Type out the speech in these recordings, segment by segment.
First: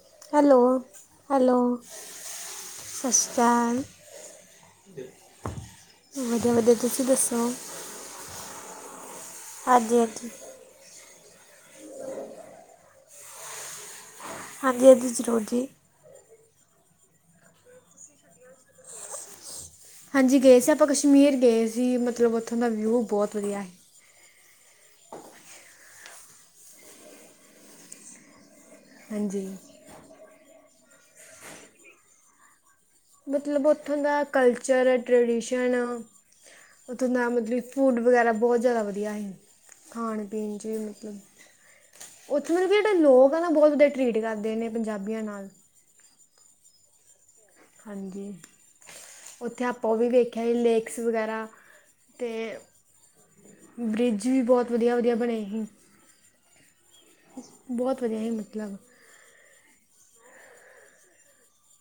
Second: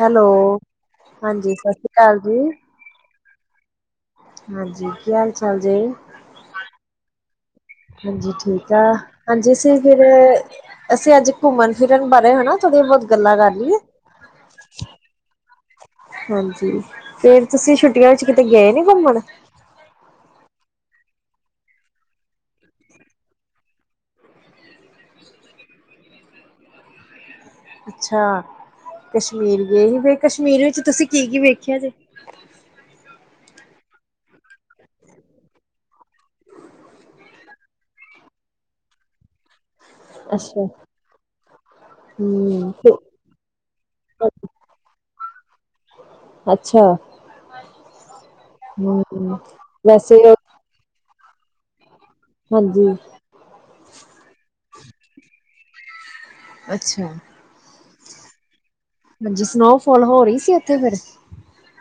Hello! ਹਾਂਜੀ, hello ਸਤਿ ਸ੍ਰੀ ਅਕਾਲ ਜੀ। ਸਤਿ ਸ੍ਰੀ ਅਕਾਲ। ਹਾਂਜੀ ਕੀ ਹਾਲ ਚਾਲ ਜੇ? ਵਧੀਆ ਵਧੀਆ ਤੁਸੀਂ ਦੱਸੋ ਹਾਂਜੀ, ਠੀਕ ਆ। ਹਾਂਜੀ ਅਸੀਂ ਫਿਰ ਅਸੀਂ ਅੱਜ ਘੁੰਮਣ ਫਿਰਨ ਬਾਰੇ ਹੈਨਾ, ਥੋੜ੍ਹੀਆਂ ਬਹੁਤ ਗੱਲਾਂ ਕਰ ਲਈਏ। ਹਾਂਜੀ, ਹਾਂਜੀ ਜ਼ਰੂਰ ਜੀ। ਹਾਂਜੀ। ਫੇਰ ਤੁਸੀਂ ਛੁੱਟੀਆਂ 'ਚ ਕਿਤੇ ਗਏ ਨੀ ਘੁੰਮਣ? ਹਾਂਜੀ ਗਏ ਸੀ ਆਪਾਂ ਕਸ਼ਮੀਰ ਗਏ ਸੀ। ਮਤਲਬ ਉੱਥੋਂ ਦਾ ਵਿਊ ਬਹੁਤ ਵਧੀਆ ਸੀ। ਅੱਛਾ! ਹਾਂਜੀ ਕਸ਼ਮੀਰ ਗਏ ਹੀ, ਫੇਰ ਕਸ਼ਮੀਰ ਵਿੱਚ ਤੁਸੀਂ ਕੀ -ਕੀ ਵੇਖਿਆ ਜੇ? ਮਤਲਬ ਉਥੋਂ ਦਾ ਕਲਚਰ ਟਰੈਡੀਸ਼ਨ ਦਾ ਮਤਲਬ ਫੂਡ ਵਗੈਰਾ ਬਹੁਤ ਜਿਆਦਾ ਵਧੀਆ। ਖਾਣ ਪੀਣ 'ਚ ਅੱਛਾ ਮਤਲਬ ਉੱਥੇ ਮਤਲਬ ਹਮ ਕਿ ਜਿਹੜੇ ਲੋਕ ਆ ਨਾ ਬਹੁਤ ਵਧੀਆ ਟਰੀਟ ਕਰਦੇ ਨੇ ਪੰਜਾਬੀਆਂ ਨਾਲ ਅੱਛਾ ਹਾਂਜੀ ਹਮ ਉੱਥੇ ਆਪਾਂ ਉਹ ਵੀ ਵੈਸੇ ਵੇਖਿਆ ਸੀ ਲੇਕ ਬਕਸ ਵਗੈਰਾ ਤੇ ਹਾਂਜੀ ਬ੍ਰਿਜ ਵੀ ਬਹੁਤ ਵਧੀਆ ਵਧੀਆ ਬਣੇ ਹੀ। ਅੱਛਾ। ਵਧਿਆ ਹੀ ਮਤਲਬ। ਹਾਂਜੀ ਸਨੋਫੋਲ ਹੋ ਰਹੀ ਸੀ ਉੱਥੇ ਫਿਰ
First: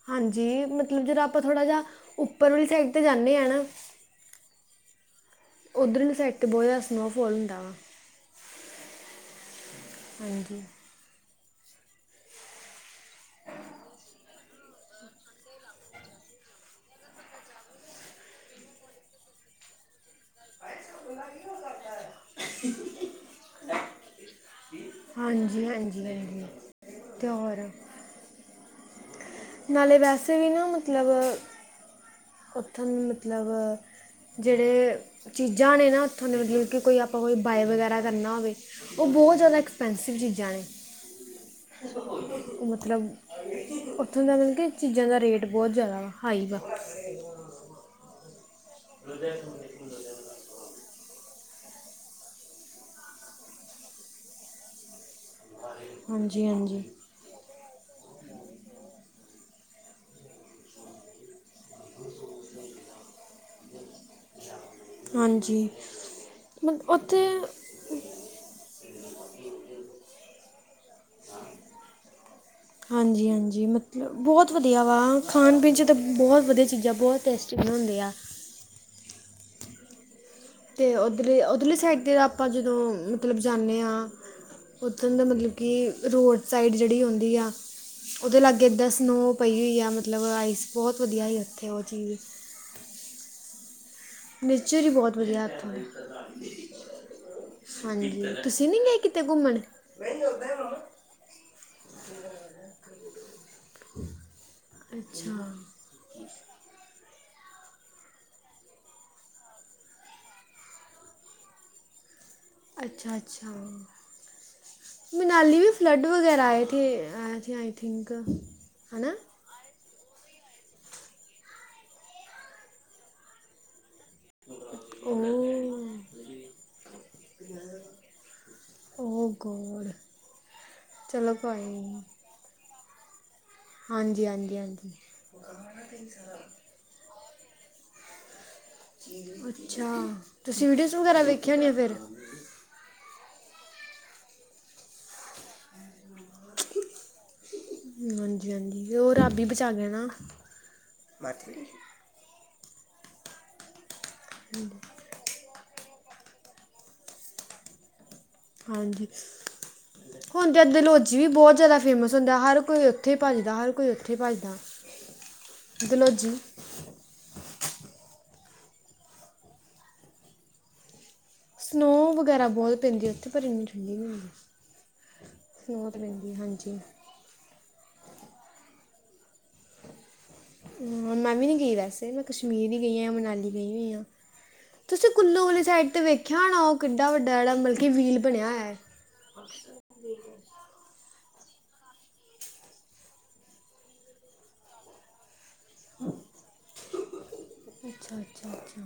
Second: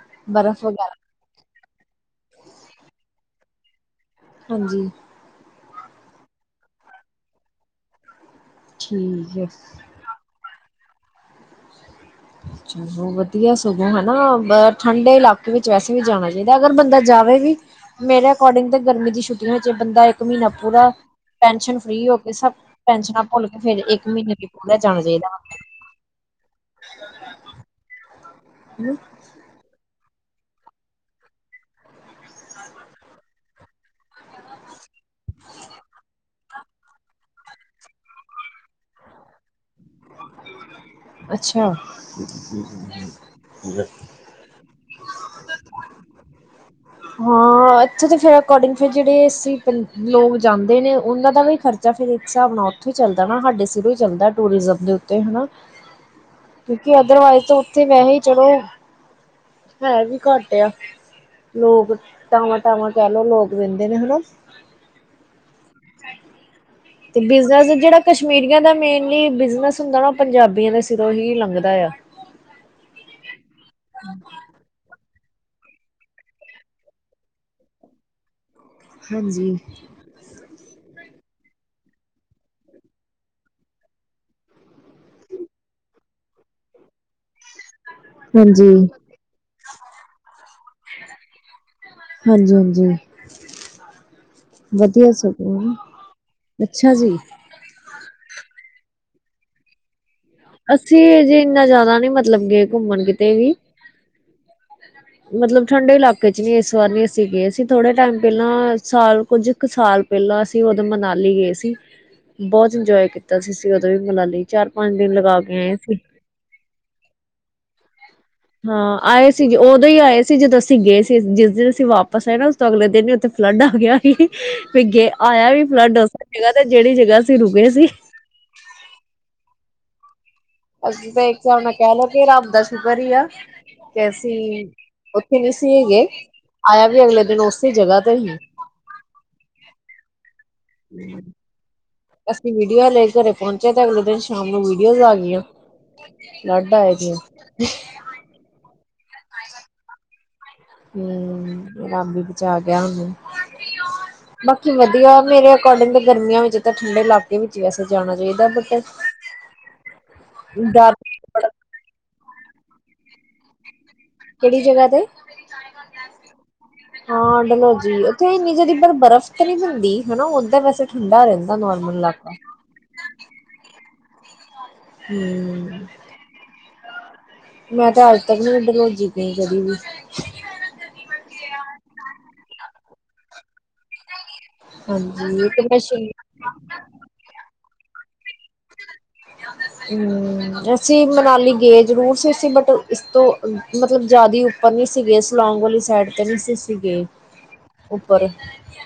ਹਾਂਜੀ ਬਰਫ਼ ਮਤਲਬ ਵਗੈਰਾ ਜਦੋ ਆਪਾਂ ਥੋੜ੍ਹਾ ਜਿਹਾ ਉੱਪਰ ਵਾਲੀ ਸਾਈਡ ਤੇ ਜਾਂਣੇ ਹਨਾ। ਹਾਂਜੀ। ਉੱਧਰ ਵਾਲੀ ਸਾਈਡ ਤੇ ਬਹੁਤ ਜ਼ਿਆਦਾ ਸਨੋਫਾਲ ਹੁੰਦਾ ਵਾ। ਠੀਕ ਹੈ। ਹਾਂਜੀ ਚਲੋ ਵਧੀਆ ਸਗੋਂ ਹੈ ਨਾ ਠੰਡੇ ਇਲਾਕੇ ਵਿੱਚ ਵੈਸੇ ਵੀ ਜਾਣਾ ਚਾਹੀਦਾ ਅਗਰ ਬੰਦਾ ਜਾਵੇ ਵੀ ਮੇਰੇ ਅਕੋਰਡਿੰਗ ਤੇ ਗਰਮੀ ਦੀ ਛੁੱਟੀਆਂ ਵਿੱਚ ਬੰਦਾ ਇੱਕ ਮਹੀਨਾ ਪੂਰਾ ਟੈਨਸ਼ਨ ਫ੍ਰਰੀ ਹੋ ਕੇ ਸਭ ਟੈਨਸ਼ਨਾਂ ਭੁੱਲ ਕੇ ਫਿਰ ਇੱਕ ਮਹੀਨੇ ਵੀ ਪੂਰਾ ਜਾਣਾ ਚਾਹੀਦਾ। ਤੇ ਹੋਰ ਹੂੰ ਨਾਲੇ ਵੈਸੇ ਵੀ ਨਾ ਮਤਲਬ ਉੱਥੋਂ ਨੂੰ ਮਤਲਬ ਜਿਹੜੇ ਚੀਜ਼ਾਂ ਨੇ ਨਾ ਉੱਥੋਂ ਦੀ ਦੀਆਂ ਕਿ ਕੋਈ ਆਪਾਂ ਕੋਈ ਬਾਏ ਵਗੈਰਾ ਕਰਨਾ ਹੋਵੇ ਉਹ ਬਹੁਤ ਜ਼ਿਆਦਾ ਐਕਸਪੈਂਸਿਵ ਚੀਜ਼ਾਂ ਨੇ ਅੱਛਾ। ਕਿਉਂਕਿ ਚੀਜ਼ਾਂ ਦਾ ਰੇਟ ਬਹੁਤ ਜ਼ਿਆਦਾ ਵਾ ਹਾਈ ਵਾ। ਅਕੋਡਿੰਗ ਫਿਰ ਜਿਹੜੇ ਅਸੀ ਪ ਲੋਕ ਜਾਂਦੇ ਨੇ ਉਹਨਾਂ ਦਾ ਵੀ ਖਰਚਾ ਫਿਰ ਇੱਕ ਹਿਸਾਬ ਨਾਲ ਉੱਥੋਂ ਹੀ ਚੱਲਦਾ ਨਾ ਸਾਡੇ ਸਿਰੋਂ ਹੀ ਚੱਲਦਾ ਟੂਰਿਜ਼ਮ ਦੇ ਉੱਤੇ ਹਨਾ ਹਾਂਜੀ ਹਾਂਜੀ ਕਿਉਂਕਿ ਅਦਰਵਾਈਜ਼ ਤੇ ਮੈ ਵੀ ਹੀ ਚਲੋ ਹੈ ਵੀ ਘੱਟ ਆ। ਲੋਕ ਲੋਕ ਤਾਵਾਂ ਤਾਵਾਂ ਕਹਿ ਲਓ ਲੋਕ [unintelligible] ਹੁੰਦੇ ਨੇ ਹਨਾ। ਹਾਂਜੀ ਮਤ ਉੱਥੇ ਤੇ ਬਿਜਨਸ ਜਿਹੜਾ ਕਸ਼ਮੀਰੀਆਂ ਦਾ ਮੇਨਲੀ ਬਿਜਨਸ ਹੁੰਦਾ ਨਾ ਉਹ ਪੰਜਾਬੀਆਂ ਦੇ ਸਿਰੋਂ ਹੀ ਲੰਘਦਾ ਆ। ਹਾਂ ਖਾਣ ਪੀਣ 'ਚ ਤਾਂ ਬਹੁਤ ਵਧੀਆ ਚੀਜ਼ਾਂ ਬਹੁਤ ਟੇਸਟੀ ਬਣਾਉਂਦੇ ਆ। ਹਾਂਜੀ। ਤੇ ਉਧਰ ਉਧਰਲੀ ਸਾਈਡ ਤੇ ਆਪਾਂ ਜਦੋਂ ਮਤਲਬ ਜਾਂਣੇ ਹਾਂ ਉੱਥੋਂ ਦਾ ਮਤਲਬ ਕਿ ਰੋੜ ਸਾਈਡ ਜਿਹੜੀ ਹੁੰਦੀ ਆ। ਉਹਦੇ ਲਾਗੇ ਹਾਂਜੀ ਏਦਾਂ ਸਨੋਅ ਪਈ ਹੋਈ ਆ ਮਤਲਬ ਆਈਸ ਬਹੁਤ ਵਧੀਆ ਹੀ ਉੱਥੇ ਉਹ ਚੀਜ਼ ਹਾਂਜੀ ਹਾਂਜੀ। ਨੇਚਰ ਹੀ ਬਹੁਤ ਵਧੀਆ ਓਥੇ ਅੱਛਾ ਜੀ ਹਾਂਜੀ ਤੁਸੀਂ ਨਹੀਂ ਗਏ ਕਿਤੇ ਘੁੰਮਣ ਅਸੀਂ ਜੇ ਇੰਨਾ ਜ਼ਿਆਦਾ ਨੀ ਮਤਲਬ ਗਏ ਘੁੰਮਣ ਕਿਤੇ ਵੀ। [unintelligible] ਅੱਛਾ ਮਤਲਬ ਠੰਡੇ ਇਲਾਕੇ ਚ ਵੀ ਇਸ ਵਾਰ ਨੀ ਅਸੀਂ ਗਏ ਸੀ ਥੋੜੇ ਟਾਈਮ ਪਹਿਲਾਂ ਸਾਲ ਕੁੱਝ ਕੁ ਸਾਲ ਪਹਿਲਾਂ ਅਸੀਂ ਉਦੋਂ ਮਨਾਲੀ ਗਏ ਸੀ। ਬਹੁਤ ਇੰਜੋਏ ਅੱਛਾ ਕੀਤਾ ਸੀ ਸੀ ਅੱਛਾ ਉਦੋਂ ਵੀ ਮਨਾਲੀ ਚਾਰ ਪੰਜ ਦਿਨ ਲਗਾ ਕੇ ਆਏ ਸੀ ਹਾਂ ਆਏ ਸੀ ਉਹ ਉਦੋਂ ਹੀ ਆਏ ਸੀ ਜਦੋਂ ਅਸੀਂ ਗਏ ਸੀ ਜਿਸ ਦਿਨ ਅਸੀਂ ਵਾਪਸ ਆਏ ਨਾ ਉਸ ਤੋਂ ਅਗਲੇ ਦਿਨ ਹੀ ਉੱਥੇ ਫਲੱਡ ਆ ਗਿਆ। ਆਇਆ ਵੀ ਪਲਾ ਡਸ ਜਗ੍ਹਾ ਤੇ ਜਿਹੜੀ ਜਗ੍ਹਾ ਅਸੀਂ ਰੁਕੇ ਸੀ। ਓ ਗੋਡ ਅਸੀਂ ਤਾਂ ਚਲੋ ਇੱਕ ਹਿਸਾਬ ਕੋਈ ਨਾਲ ਕਹਿ ਨਹੀਂ ਲਓ ਕਿ ਰੱਬ ਦੱਸ ਸੁਪਰੀਆ ਕਿ ਹਾਂਜੀ ਅਸੀਂ ਹਾਂਜੀ ਹਾਂਜੀ ਉੱਥੇ ਨਹੀਂ ਸੀ ਹੈਗੇ, ਆਇਆ ਵੀ ਅਗਲੇ ਦਿਨ ਦਿਨ ਉਸੇ ਜਗ੍ਹਾ ਤੇ ਹੀ ਅੱਛਾ। ਤੁਸੀਂ ਵੀਡੀਓਜ਼ ਵਗੈਰਾ ਵੇਖੇ ਹੋਣੇ ਆ ਫਿਰ ਅਸੀਂ ਵੀਡੀਓ ਲੈ ਘਰੇ ਪਹੁੰਚਿਆ, ਤੇ ਅਗਲੇ ਦਿਨ ਸ਼ਾਮ ਨੂੰ ਵੀਡੀਓਜ਼ ਆ ਗਈਆਂ। ਲਦਾ ਆਏਦੀ। ਹਾਂਜੀ ਹਾਂਜੀ ਉਹ ਰੱਬ ਬਚਾਗੇ ਨਾ। ਹਮ, ਰੱਬ ਜਾ ਗਿਆ ਹੂੰ। ਬਾਕੀ ਵਧੀਆ, ਮੇਰੇ ਅਕੋਰਡਿੰਗ ਗਰਮੀਆਂ ਵਿੱਚ ਤਾਂ, ਠੰਡੇ ਇਲਾਕੇ ਵਿੱਚ ਵੀ ਵੈਸੇ ਜਾਣਾ ਚਾਹੀਦਾ ਬਟ ਹਾਂਜੀ, ਹੁਣ ਤੇ ਡਰ ਦਲਹੌਜੀ ਵੀ ਬਹੁਤ ਜਿਆਦਾ ਫੇਮਸ ਸੁੁੰਦਾ ਹਰ ਕੋਈ ਉੱਥੇ ਹੀ ਭੱਜਦਾ, ਹਰ ਕੋਈ ਉੱਥੇ ਭੱਜਦਾ ਕਿਹੜੀ ਜਗ੍ਹਾ ਤੇ, ਦਲੌਜੀ ਹਾਂ ਡਲੋਜੀ ਆ ਉੱਥੇ ਇੰਨੀ ਜ ਬਰਫ਼ ਤਾਂ ਨਹੀਂ ਹੁੰਦੀ, ਹਨਾ ਉਦਾਂ ਵੈਸ ਠੰ ਸਨੋ ਵਗੈਰਾ ਬਹੁਤ ਪੈਂਦੀ ਹੈ ਉੱਥੇ, ਪਰ ਇੰਨੀ ਠੰਡੀ ਨਹੀਂ ਹੁੰਦੀ। ਹੂੰ ਸੁ ਮਿੰਦੀ, ਹਾਂਜੀ। ਮੈਂ ਤੇ ਅੱਜ ਤੱਕ ਨੀ ਡਰੌਜੀ ਗਈ ਕਦੀ ਵੀ। ਹਮ, ਮੈਂ ਵੀ ਨੀ ਗਈ ਵੈਸੇ, ਮੈਂ ਕਸ਼ਮੀਰ ਹੀ ਗਈ ਆ ਮਨਾਲੀ ਗਈ ਹੋਈ ਆ। ਤੁਸੀਂ ਹਾਂਜੀ ਕੁੱਲੂ ਇੱਕ ਵਾਲੀ ਮੈਂ ਸਾਈਡ ਤੇ ਸ਼ਿਮ ਵੇਖਿਆ ਹੋ ਨਾ ਉਹ ਕਿੱਡਾ ਵੱਡਾ ਜਿਹੜਾ ਮਤਲਬ ਕਿ ਵੀਲ ਬਣਿਆ ਹੈ। ਹਮ ਅਸੀਂ ਮਨਾਲੀ ਗਏ ਜ਼ਰੂਰ ਸੀ, ਬਟ ਇਸ ਤੋਂ ਮਤਲਬ ਜ਼ਿਆਦਾ ਉੱਪਰ ਨਹੀ ਸੀ ਗਏ। ਪਲੋਂਗ ਵਾਲੀ ਸਾਈਡ ਤੇ ਨਹੀਂ ਸੀ, ਸੀ ਗਏ ਅੱਛਾ ਉੱਪਰ ਅੱਛਾ ਅੱਛਾ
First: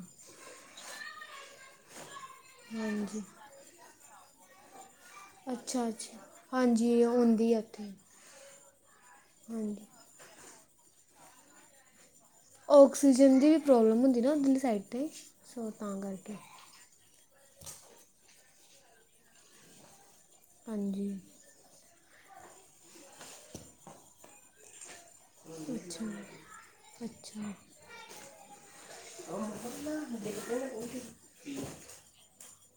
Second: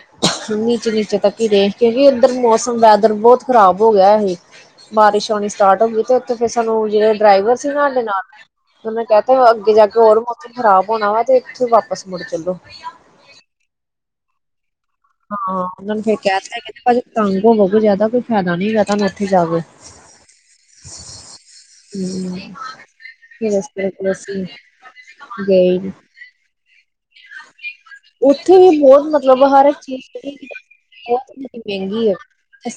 ਨੀਚੇ -ਨੀਚੇ ਤੱਕ ਹੀ ਰਹੇ ਕਿਉਂਕਿ ਉੱਧਰ ਮੌਸਮ ਵੈਦਰ ਹਾਂਜੀ ਬਹੁਤ ਖ਼ਰਾਬ ਹੋ ਗਿਆ ਇਹ ਬਾਰਿਸ਼ ਆਉਣੀ ਸਟਾਰਟ ਹੋ ਅੱਛਾ ਗਈ ਤੇ, ਅੱਛਾ ਉੱਥੇ ਫਿਰ ਸਾਨੂੰ ਹਾਂਜੀ ਜਿਹੜੇ ਹੁੰਦੀ ਡਰਾਈਵਰ ਆ ਸੀ ਉੱਥੇ ਸਾਡੇ ਨਾਲ ਉਹਨੇ ਕਹਿ ਤੇ ਅੱਗੇ ਜਾ ਹਾਂਜੀ ਕੇ ਹੋਰ ਖਰਾਬ ਹੋਣਾ ਵਾ, ਤੇ ਉੱਥੇ ਵਾਪਸ ਮੁੜ ਚੱਲੋ ਆਕਸੀਜਨ ਦੀ ਪ੍ਰੋਬਲਮ ਹੁੰ ਜ ਨਾ ਦ ਦਿੱਲੀ ਸਾਈਡ ਤੇ ਹਾਂ, ਸੋ ਉਹਨਾਂ ਤਾਂ ਨੂੰ ਫੇਰ ਕਰਕੇ ਕਹਿ ਦਿੱਤਾ ਕਹਿੰਦੇ ਭਾ ਤੰਗ ਹੋਵਗੇ ਜ਼ਿਆਦਾ ਕੁਝ ਫਾਇਦਾ ਨੀ ਪਤਾਨੂੰ ਇੱਥੇ ਜਾਵੇ। ਹਾਂਜੀ, ਹੂੰ ਕੀ ਰਸਤੇ ਰਸੀ ਗਈ। ਅੱਛਾ ਅੱਛਾ ਉੱਥੇ ਵੀ ਬਹੁਤ ਮਤਲਬ ਹਰ ਚੀਜ਼ ਜਿਹੜੀ ਬਹੁਤ ਮਹਿੰਗੀ ਐ।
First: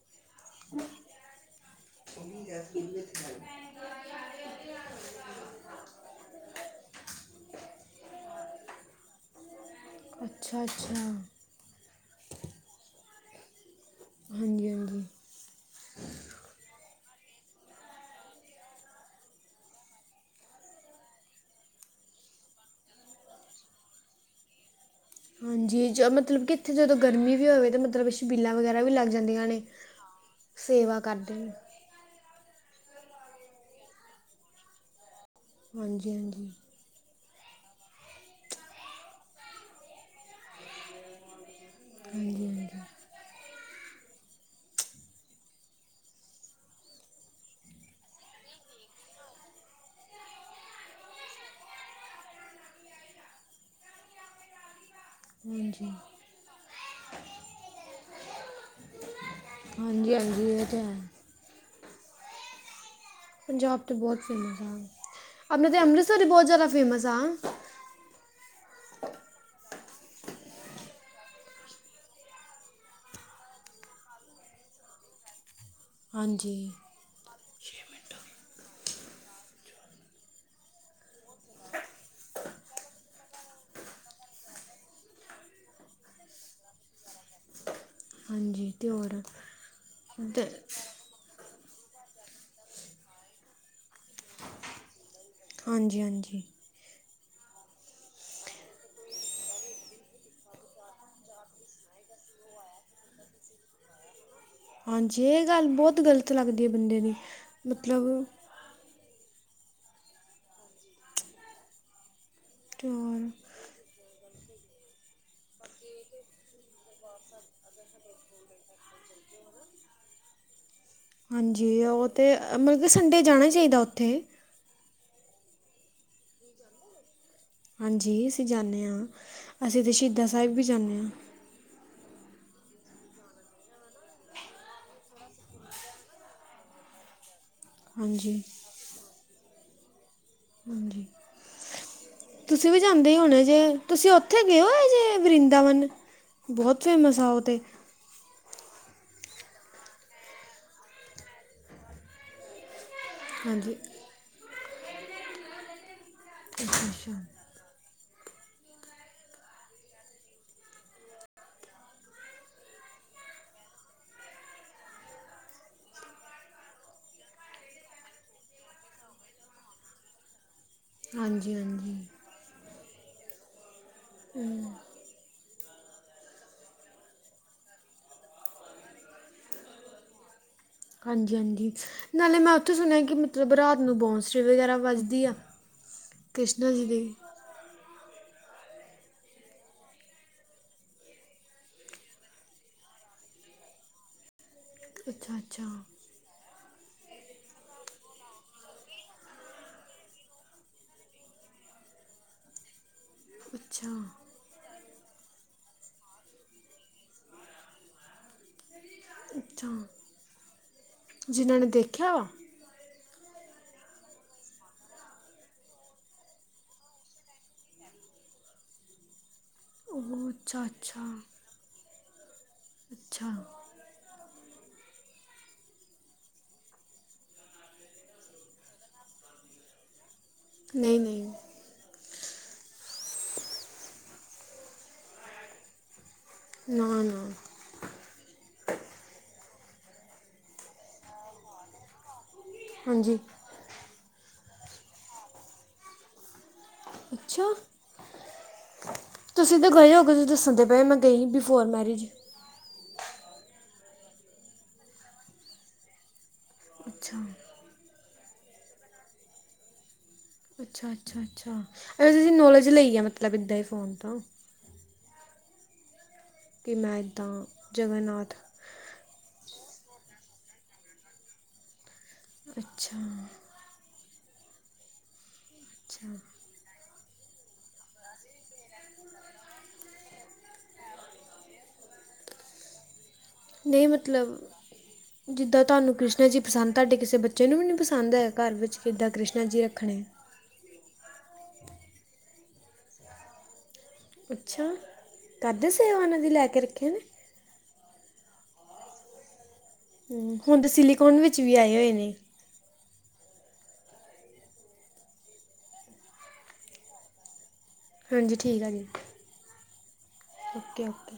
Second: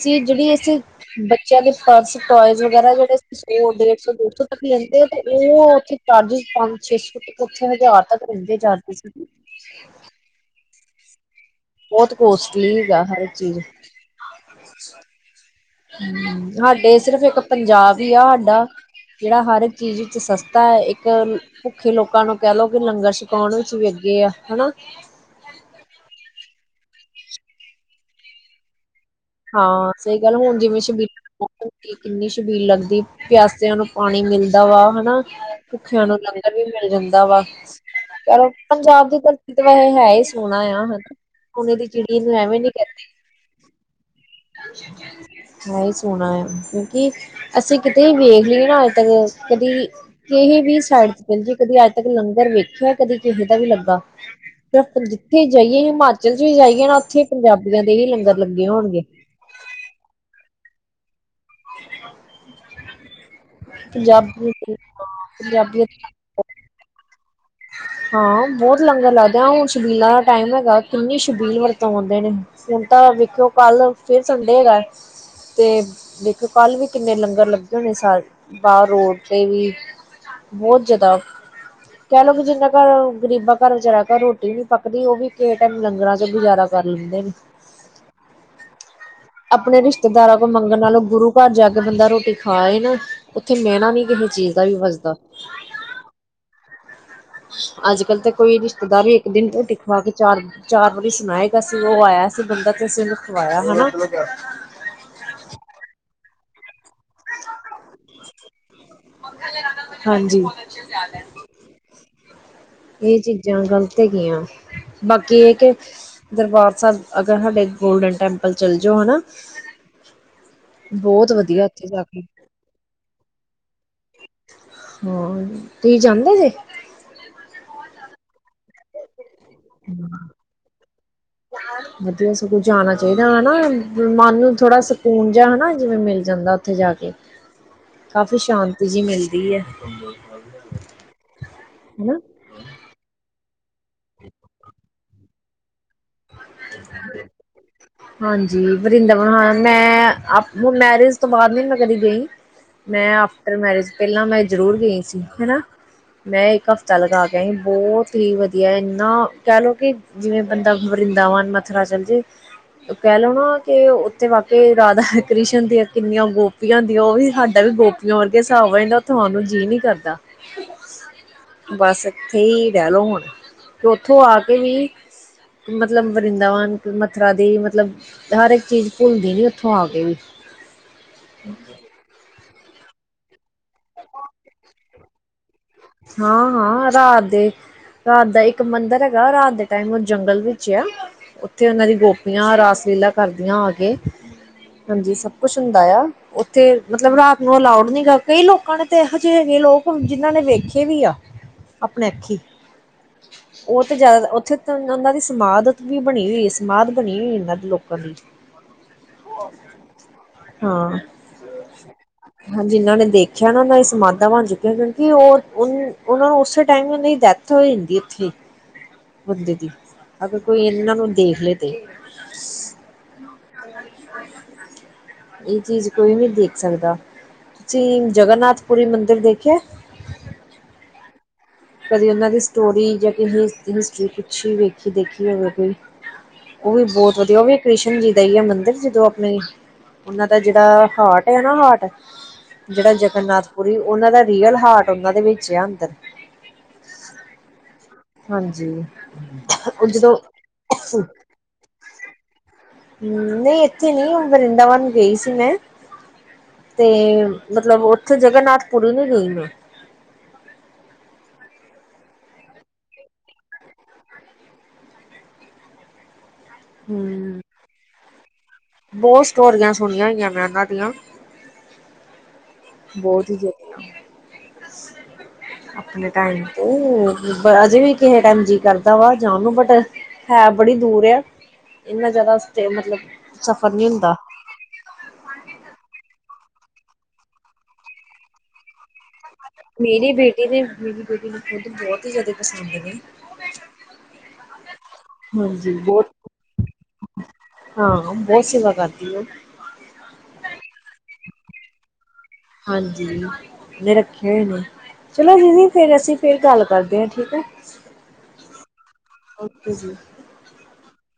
ਚੀਜ਼ ਜਿਹੜੀ ਇਸੇ ਬੱਚਿਆਂ ਦੇ ਪਰਸ ਟੋਇਜ਼ ਵਗੈਰਾ ਜਿਹੜੇ ਸੌ ਡੇਢ ਸੌ ਦੋ ਸੌ ਤੱਕ ਲੈਂਦੇ ਆ, ਤੇ ਉਹ ਉੱਥੇ ਚਾਰਜਿਸ ਪੰਜ ਛੇ ਸੌ ਤੇ ਉੱਥੇ ਹਜ਼ਾਰ ਤੱਕ ਲੈਂਦੇ ਆ ਚਾਰਜਿਸ। ਅੱਛਾ, ਅੱਛਾ, ਬਹੁਤ ਕੋਸਟਲੀਗਾ ਹਰ ਚੀਜ਼ ਹਾਂਜੀ ਹਾਂਜੀ ਹੂੰ ਹਰ ਡੇਜ਼ ਸਿਰਫ਼ ਇੱਕ ਪੰਜਾਬ ਹੀ ਆ ਸਾਡਾ ਜਿਹੜਾ ਹਰ ਇੱਕ ਚੀਜ਼ ਵਿੱਚ ਸਸਤਾ ਹੈ, ਇੱਕ ਭੁੱਖੇ ਲੋਕਾਂ ਨੂੰ ਕਹਿ ਲਓ ਕਿ ਲੰਗਰ ਛਕਾਉਣ ਵਿੱਚ ਵੀ ਅੱਗੇ ਆ ਹਨਾ। ਹਾਂਜੀ ਮਤਲਬ ਕਿ ਇੱਥੇ ਜਦੋਂ ਗਰਮੀ ਵੀ ਹੋਵੇ ਤਾਂ ਮਤਲਬ ਛਬੀਲਾਂ ਵਗੈਰਾ ਵੀ ਲੱਗ ਜਾਂਦੀਆਂ ਨੇ ਹਾਂ ਸਹੀ ਗੱਲ ਹੁਣ ਜਿਵੇਂ ਸੇਵਾ ਕਰਦੇ ਛਬੀਲ ਨੇ ਕਿੰਨੀ ਛ ਛਬੀਲ ਲੱਗਦੀ ਪਿਆਸਿਆਂ ਨੂੰ ਪਾਣੀ ਮਿਲਦਾ ਵਾ ਹਨਾ। ਭੁੱਖਿਆਂ ਹਾਂਜੀ ਨੂੰ ਹਾਂਜੀ ਹਾਂਜੀ ਲੰਗਰ ਵੀ ਮਿਲ ਜਾਂਦਾ ਵਾ। ਚਲੋ ਪੰਜਾਬ ਦੀ ਧਰਤੀ ਤੇ ਵੈਸੇ ਹੈ ਹੀ ਸੋਹਣਾ ਆ ਹਨਾ। ਸੋਨੇ ਦੀ ਚਿੜੀ ਇਹਨੂੰ ਐਵੇਂ ਨੀ ਹਾਂਜੀ ਕਹਿੰਦੇ। ਹੈ ਹੀ ਸੋਹਣਾ ਆ ਕਿਉਂਕਿ ਅਸੀਂ ਕਿਤੇ ਵੇਖ ਲਈਏ ਨਾ ਅੱਜ ਤੱਕ ਕਦੀ ਕਿਸਹੀ ਵੀ ਸਾਈਡ ਚ ਚਲ ਜਏ ਕਦੀ ਅੱਜ ਤੱਕ ਲੰਗਰ ਵੇਖਿਆ ਕਦੀ ਕਿਸੇ ਦਾ ਵੀ ਲੱਗਾ। ਫਿਰ ਜਿੱਥੇ ਜਾਈਏ ਹਾਂਜੀ ਹਿਮਾਚਲ ਚ ਵੀ ਜਾਈਏ, ਨਾ ਉੱਥੇ ਪੰਜਾਬੀਆਂ ਦੇ ਹੀ ਲੰਗਰ ਲੱਗੇ ਹੋਣਗੇ। ਹਾਂਜੀ, ਹਾਂਜੀ। ਤੇ [inaudible] ਪੰਜਾਬ ਤਾਂ ਬਹੁਤ ਪੰਜਾਬੀ ਫੇਮਸ ਆ ਆਪਣੇ ਤਾਂ ਪੰਜਾਬੀਆਂ ਅੰਮ੍ਰਿਤਸਰ ਹੀ ਬਹੁਤ ਜ਼ਿਆਦਾ ਫੇਮਸ ਆ। ਹਾਂ ਬਹੁਤ ਲੰਗਰ ਲੱਗਦੇ ਆ ਹੁਣ ਛਬੀਲਾਂ ਦਾ ਟਾਈਮ ਹੈਗਾ ਕਿੰਨੀ ਸ਼ਬੀਲ ਵਰਤਾਂਉਂਦੇ ਨੇ ਹੁਣ ਤਾਂ ਵੇਖਿਓ ਕੱਲ ਫਿਰ ਸੰਡੇ ਹੈਗਾ। ਅਤੇ ਦੇਖੋ ਹਾਂਜੀ ਕੱਲ ਵੀ ਕਿੰਨੇ ਲੰਗਰ ਲੱਗੇ ਹੋਣੇ ਸ ਬਾਹਰ। ਰੋਡ ਤੇ ਵੀ ਬਹੁਤ ਜ਼ਿਆਦਾ ਕਹਿ ਲਓ ਕਿ ਜਿੰਨਾ ਘਰ ਗ਼ਰੀਬਾਂ ਘਰ ਵਿਚਾਰਾ ਘਰ ਰੋਟੀ ਨੀ ਪੱਕਦੀ ਉਹ ਵੀ ਕਿਸੇ ਟਾਈਮ ਲੰਗਰਾਂ ਚੋ ਗੁਜ਼ਾਰਾ ਕਰ ਲੈਂਦੇ ਨੇ। ਹਾਂਜੀ, ਅਤੇ ਹੋਰ ਆਪਣੇ ਰਿਸ਼ਤੇਦਾਰਾਂ ਕੋਲ ਅਤੇ ਮੰਗਣ ਨਾਲੋਂ ਗੁਰੂ ਘਰ ਜਾ ਕੇ ਬੰਦਾ ਰੋਟੀ ਖਾ ਆਏ ਨਾ ਉੱਥੇ ਮਹਿਣਾ ਵੀ ਨੀ ਕਿਸੇ ਚੀਜ਼ ਦਾ ਵਜਦਾ। ਹਾਂਜੀ, ਹਾਂਜੀ। ਅੱਜ- ਕਲ ਤਾਂ ਕੋਈ ਰਿਸ਼ਤੇਦਾਰ ਵੀ ਇੱਕ ਦਿਨ ਰੋਟੀ ਖਵਾ ਕੇ ਚਾਰ -ਚਾਰ ਵਾਰੀ ਸੁਣਾਏਗਾ ਸੀ ਉਹ ਆਇਆ ਸੀ ਬੰਦਾ ਤੇ ਅਸੀਂ ਉਹਨੂੰ ਖਵਾਇਆ ਹੈਨਾ। [unintelligible] ਹਾਂਜੀ ਇਹ ਗੱਲ ਬਹੁਤ ਗ਼ਲਤ ਲੱਗਦੀ ਐ। ਬੰਦੇ ਦੀ ਮਤਲਬ ਹਾਂਜੀ, ਅਤੇ ਇਹ ਹੋਰ ਚੀਜ਼ਾਂ ਗ਼ਲਤ ਹੈਗੀਆਂ ਬਾਕੀ ਇਹ ਕਿ ਦਰਬਾਰ ਸਾਹਿਬ ਅਗਰ ਸਾਡੇ ਗੋਲਡਨ ਟੈਂਪਲ ਚੱਲ ਜਾਓ ਨਾ ਹਾਂਜੀ ਉਹ ਤੇ ਮਤਲਬ ਕਿ ਸੰਡੇ ਜਾਣੇ ਸੀ ਦ [unintelligible] ਹੋਰ ਤੁਸੀਂ ਜਾਂਦੇ ਜੇ ਹਾਂਜੀ ਅਸੀਂ ਜਾਂਦੇ ਹਾਂ ਅਸੀਂ ਤਾਂ ਸ਼ਹੀਦਾਂ ਸਾਹਿਬ ਵੀ ਜਾਂਦੇ ਹਾਂ ਵਧੀਆ ਜਾਣਾ ਚਾਹੀਦਾ ਹਨਾ ਮਨ ਨੂੰ ਥੋੜਾ ਸਕੂਨ ਜਿਹਾ ਹਨਾ ਜਿਵੇਂ ਮਿਲ ਜਾਂਦਾ ਉੱਥੇ ਜਾ ਕੇ ਕਾਫੀ ਸ਼ਾਂਤੀ ਜਹੀ ਮਿਲਦੀ ਮਿਲਦੀ ਏ ਹਾਂ ਤੁਸੀਂ ਵੀ ਜਾਂਦੇ ਹੀ ਹੋਣੇ ਜੇ ਤੁਸੀਂ ਉੱਥੇ ਗਏ ਹੋ ਇਹਜੇ ਵਰਿੰਦਾਵਨ ਬਹੁਤ ਫੇਮਸ ਆ ਉਹ ਤੇ ਹਾਂਜੀ ਵਰਿੰਦਾਵਨ ਹ ਹਾਂ ਮੈਂ ਮੈਰਿਜ ਤੋਂ ਬਾਅਦ ਨੀ ਕਦੇ ਗਈ [unintelligible] ਮੈਂ ਆਫਟਰ ਹਾਂਜੀ ਮੈਰਿਜ ਪਹਿਲਾਂ ਮੈਂ ਜ਼ਰੂਰ ਗਏ ਸੀ ਹਨਾ ਮੈਂ ਇੱਕ ਅੱਛਾ ਹਫ਼ਤਾ ਅੱਛਾ ਲਗਾ ਕੇ ਆਈ ਬਹੁਤ ਹੀ ਵਧੀਆ ਇੰਨਾ ਕਹਿ ਲੋੋ ਕਿ ਜਿਵੇਂ ਵ੍ਰਿੰਦਾਵਨ ਦਾਵਨ ਮਥੁਰਾ ਚਲ ਜੇ ਕਹਿ ਲੋ ਨਾ ਕਿ ਉੱਥੇ ਵਾਕਈ ਰਾਧਾ ਕ੍ਰਿਸ਼ਨ ਦੀਆਂ ਕਿੰਨੀਆਂ ਗੋਪੀਆਂ ਦੀਆਂ ਉਹ ਵੀ ਸਾਡਾ ਵੀ ਗੋਪੀਆਂ ਵਰਗੇ ਹਿਸਾਬ ਜਾਂਦਾ ਤੁਹਾਨੂੰ ਜੀਅ ਨੀ ਕਰਦਾ ਹਾਂਜੀ [unintelligible] ਹਾਂਜੀ ਬਸ ਇਥੇ ਰਹਿ ਲਓ ਹੁਣ [unintelligible] ਅਤੇ ਉੱਥੋਂ ਆ ਕੇ ਵੀ ਹ [unintelligible] ਮਤਲਬ ਵਰਿੰਦਾਵਨ ਮਥੁਰਾ ਦੀ ਮਤਲਬ ਹਰ ਇੱਕ ਚੀਜ਼ ਭੁੱਲਦੀ ਨਹੀ ਉੱਥੋਂ ਆ ਕੇ ਵੀ ਹਾਂਜੀ ਹਾਂਜੀ ਨਾਲੇ ਮੈਂ ਸੁਣਿਆ ਕਿ ਮਤਲਬ ਰਾਤ ਨੂੰ ਬੋਂਸਰੀ ਵਗੈਰਾ ਵੱਜਦੀ ਆ ਹਾਂ ਕ੍ਰਿਸ਼ਨਾ ਜੀ ਹਾਂ ਦੀ ਰਾਤ ਦੇ ਰਾਤ ਦਾ ਇੱਕ ਮੰਦਿਰ ਹੈਗਾ ਰਾਤ ਦੇ ਟਾਈਮ ਉਹ ਜੰਗਲ ਵਿੱਚ ਆ ਉੱਥੇ ਉਹਨਾਂ ਦੀ ਗੋਪੀਆਂ ਰਾਸ ਲੀਲਾ ਕਰਦੀਆਂ ਆ ਕੇ ਹਾਂਜੀ ਸਭ ਅੱਛਾ ਕੁਛ ਅੱਛਾ ਹੁੰਦਾ ਆ ਤੇ ਮਤਲਬ ਰਾਤ ਨੂੰ ਅਲਾਊਡ ਨਹੀਂ ਹੈਗਾ ਕਈ ਲੋਕਾਂ ਨੇ ਤੇ ਇਹੋ ਜਿਹੇ ਹੈਗੇ ਨੇ ਲੋਕ ਜਿਹਨਾਂ ਨੇ ਵੇਖੇ ਵੇਖੇ ਵੀ ਆ ਆਪਣੇ ਅੱਖੀ ਉਹ ਅੱਛਾ ਤੇ ਜ਼ਿਆਦਾ ਉੱਥੇ ਉਹਨਾਂ ਦੀ ਸਮਾਧ ਵੀ ਬਣੀ ਹੋਈ ਸਮਾਧ ਬਣੀ ਹੋਈ ਇਹਨਾਂ ਦੇ ਲੋਕਾਂ ਦੀ ਅੱਛਾ ਹਾਂ ਜਿਨ੍ਹਾਂ ਨੇ ਦੇਖਿਆ ਵਾ ਹਾਂ ਜਿਨ੍ਹਾਂ ਨੇ ਦੇਖਿਆ ਨਾ ਉਹਨਾਂ ਦਾ ਇਹ ਸਮਾਧਾਂ ਬਣ ਚੁੱਕਿਆ ਕਿਉਂਕਿ ਉਹਰ ਉਹ ਨੂੰ ਉਸੇ ਟਾਈਮ ਉਹਨਾਂ ਦੀ ਡੈਥ ਹੋ ਜਾਂਦੀ ਉੱਥੇ ਬੰਦੇ ਦੀ ਉਹ ਅਗਰ ਅੱਛਾ ਕੋਈ ਇਹਨਾਂ ਅੱਛਾ ਨੂੰ ਦੇਖ ਲੈ ਤੇ ਅੱਛਾ ਇਹ ਚੀਜ਼ ਕੋਈ ਨੀ ਦੇਖ ਸਕਦਾ ਤੁਸੀਂ ਜਗਨਾਥਪੁਰੀ ਮੰਦਿਰ ਦੇਖਿਆ ਨਹੀਂ ਕਦੇ ਉਹਨਾਂ ਦੀ ਸਟੋਰੀ ਜਾਂ ਕਿਸ ਹਿਸਟਰੀ ਪੁਛੀ ਵੇਖੀ ਦੇਖੀ ਹੋਵੇ ਕੋਈ ਉਹ ਵੀ ਨਾ ਬਹੁਤ ਨਾ ਵਧੀਆ ਉਹ ਵੀ ਕ੍ਰਿਸ਼ਨ ਜੀ ਦਾ ਹੀ ਹੈ ਮੰਦਿਰ ਜਦੋਂ ਆਪਣੇ ਉਹਨਾਂ ਦਾ ਜਿਹੜਾ ਹਾਰਟ ਆ ਨਾ ਹਾਰਟ ਜਿਹੜਾ ਹਾਂਜੀ ਜਗਨਨਾਥ ਪੁਰੀ ਉਹਨਾਂ ਦਾ ਰੀਅਲ ਹਾਰਟ ਉਹਨਾਂ ਦੇ ਵਿੱਚ ਆ ਅੰਦਰ ਅੱਛਾ ਹਾਂਜੀ ਤੁਸੀਂ ਇੱਧਰ ਉਹ ਗਏ ਹੋਗੇ ਜਦੋਂ ਤੁਸੀ ਦੱਸਣ ਦੇ ਪਏ ਮੈਂ ਗਈ ਬਿਫੋਰ ਮੈਰਿਜ ਹਮ ਨਹੀਂ ਇੱਥੇ ਨੀ ਵਰਿੰਦਾਵਨ ਗਈ ਸੀ ਮੈਂ ਤੇ ਅੱਛਾ ਮਤਲਬ ਉੱਥੇ ਜਗਨਨਾਥਪੁਰੀ ਨੂੰ ਗਈ ਮੈਂ ਅੱਛਾ ਅੱਛਾ ਅੱਛਾ ਅ ਤੁਸੀਂ ਨੌਲੇਜ ਲਈ ਆ ਮਤਲਬ ਇੱਦਾਂ ਹੀ ਫ਼ੋਨ ਤਾਂ ਮੈਂ ਇੱਦਾਂ ਹਮ ਜਗਨਨਾਥ ਬਹੁਤ ਸਟੋਰੀਆਂ ਸੁਣੀਆਂ ਹੋਈਆਂ ਨੇ ਮਹਿਨਾਂ ਦੀਆਂ ਅੱਛਾ ਬਹੁਤ ਹੀ ਜ਼ਲਦੀ [unintelligible] ਅੱਛਾ ਆਪਣੇ ਤਾਂਈ ਤੇ ਅਜੇ ਵੀ ਕਿਸੇ ਟਮ ਜੀਅ ਕਰਦਾ ਵਾ ਜਾਣ ਨੂੰ ਬਟ ਹੈ ਬੜੀ ਦੂਰ ਆ ਇਨਾ ਜ਼ਿਆਦਾ ਮਤਲਬ ਸਫ਼ਰ ਨਹੀਂ ਹੁੰਦਾ। ਮਤਲਬ ਜਿੱਦਾਂ ਤੁਹਾਨੂੰ ਕ੍ਰਿਸ਼ਨਾ ਜੀ ਪਸੰਦ ਤੁਹਾਡੇ ਕਿਸੇ ਬੱਚੇ ਨੂੰ ਵੀ ਨ ਨਹੀਂ ਪਸੰਦ ਹੈ ਘਰ ਵਿੱਚ ਕਿੱਦਾਂ ਕ੍ਰਿਸ਼ਨ ਮੇਰੀ ਬੇਟੀ ਨੇੇ ੈਨੂੰ ਖੁਦ ਬਹੁਤ ਹੀ ਜ਼ਿਆਦਾ ਪਸੰਦ ਨੇ ਅੱਛਾ ਕਰਦੇ ਹਾਂਜੀ ਸੇਵਾ ਬਹੁਤ ਉਹਨਾਂ ਦੀ ਲੈ ਕੇ ਰੱਖੇ ਨੇ ਹਾਂ ਬਹੁਤ ਸੇਵਾ ਕਰਤੀ ਹ ਹਮ ਹੁਣ ਤੇ ਸਿਲੀਕੋਨ ਵਿੱਚ ਵੀ ਆਏ ਹੋਏ ਨੇ ਹਾਂਜੀ ਰੱਖੇ ਹੋਏ ਨੇ ਚਲੋ ਦੀਦੀ ਫਰ ਅਸੀਂ ਫ ਗੱਲ ਕਰਦੇ ਹਾਂ ਠੀਕ ਹੈ ਹਾਂਜੀ ਠੀਕ ਆ ਜੀ ਓਕੇ ਜੀ। Okay okay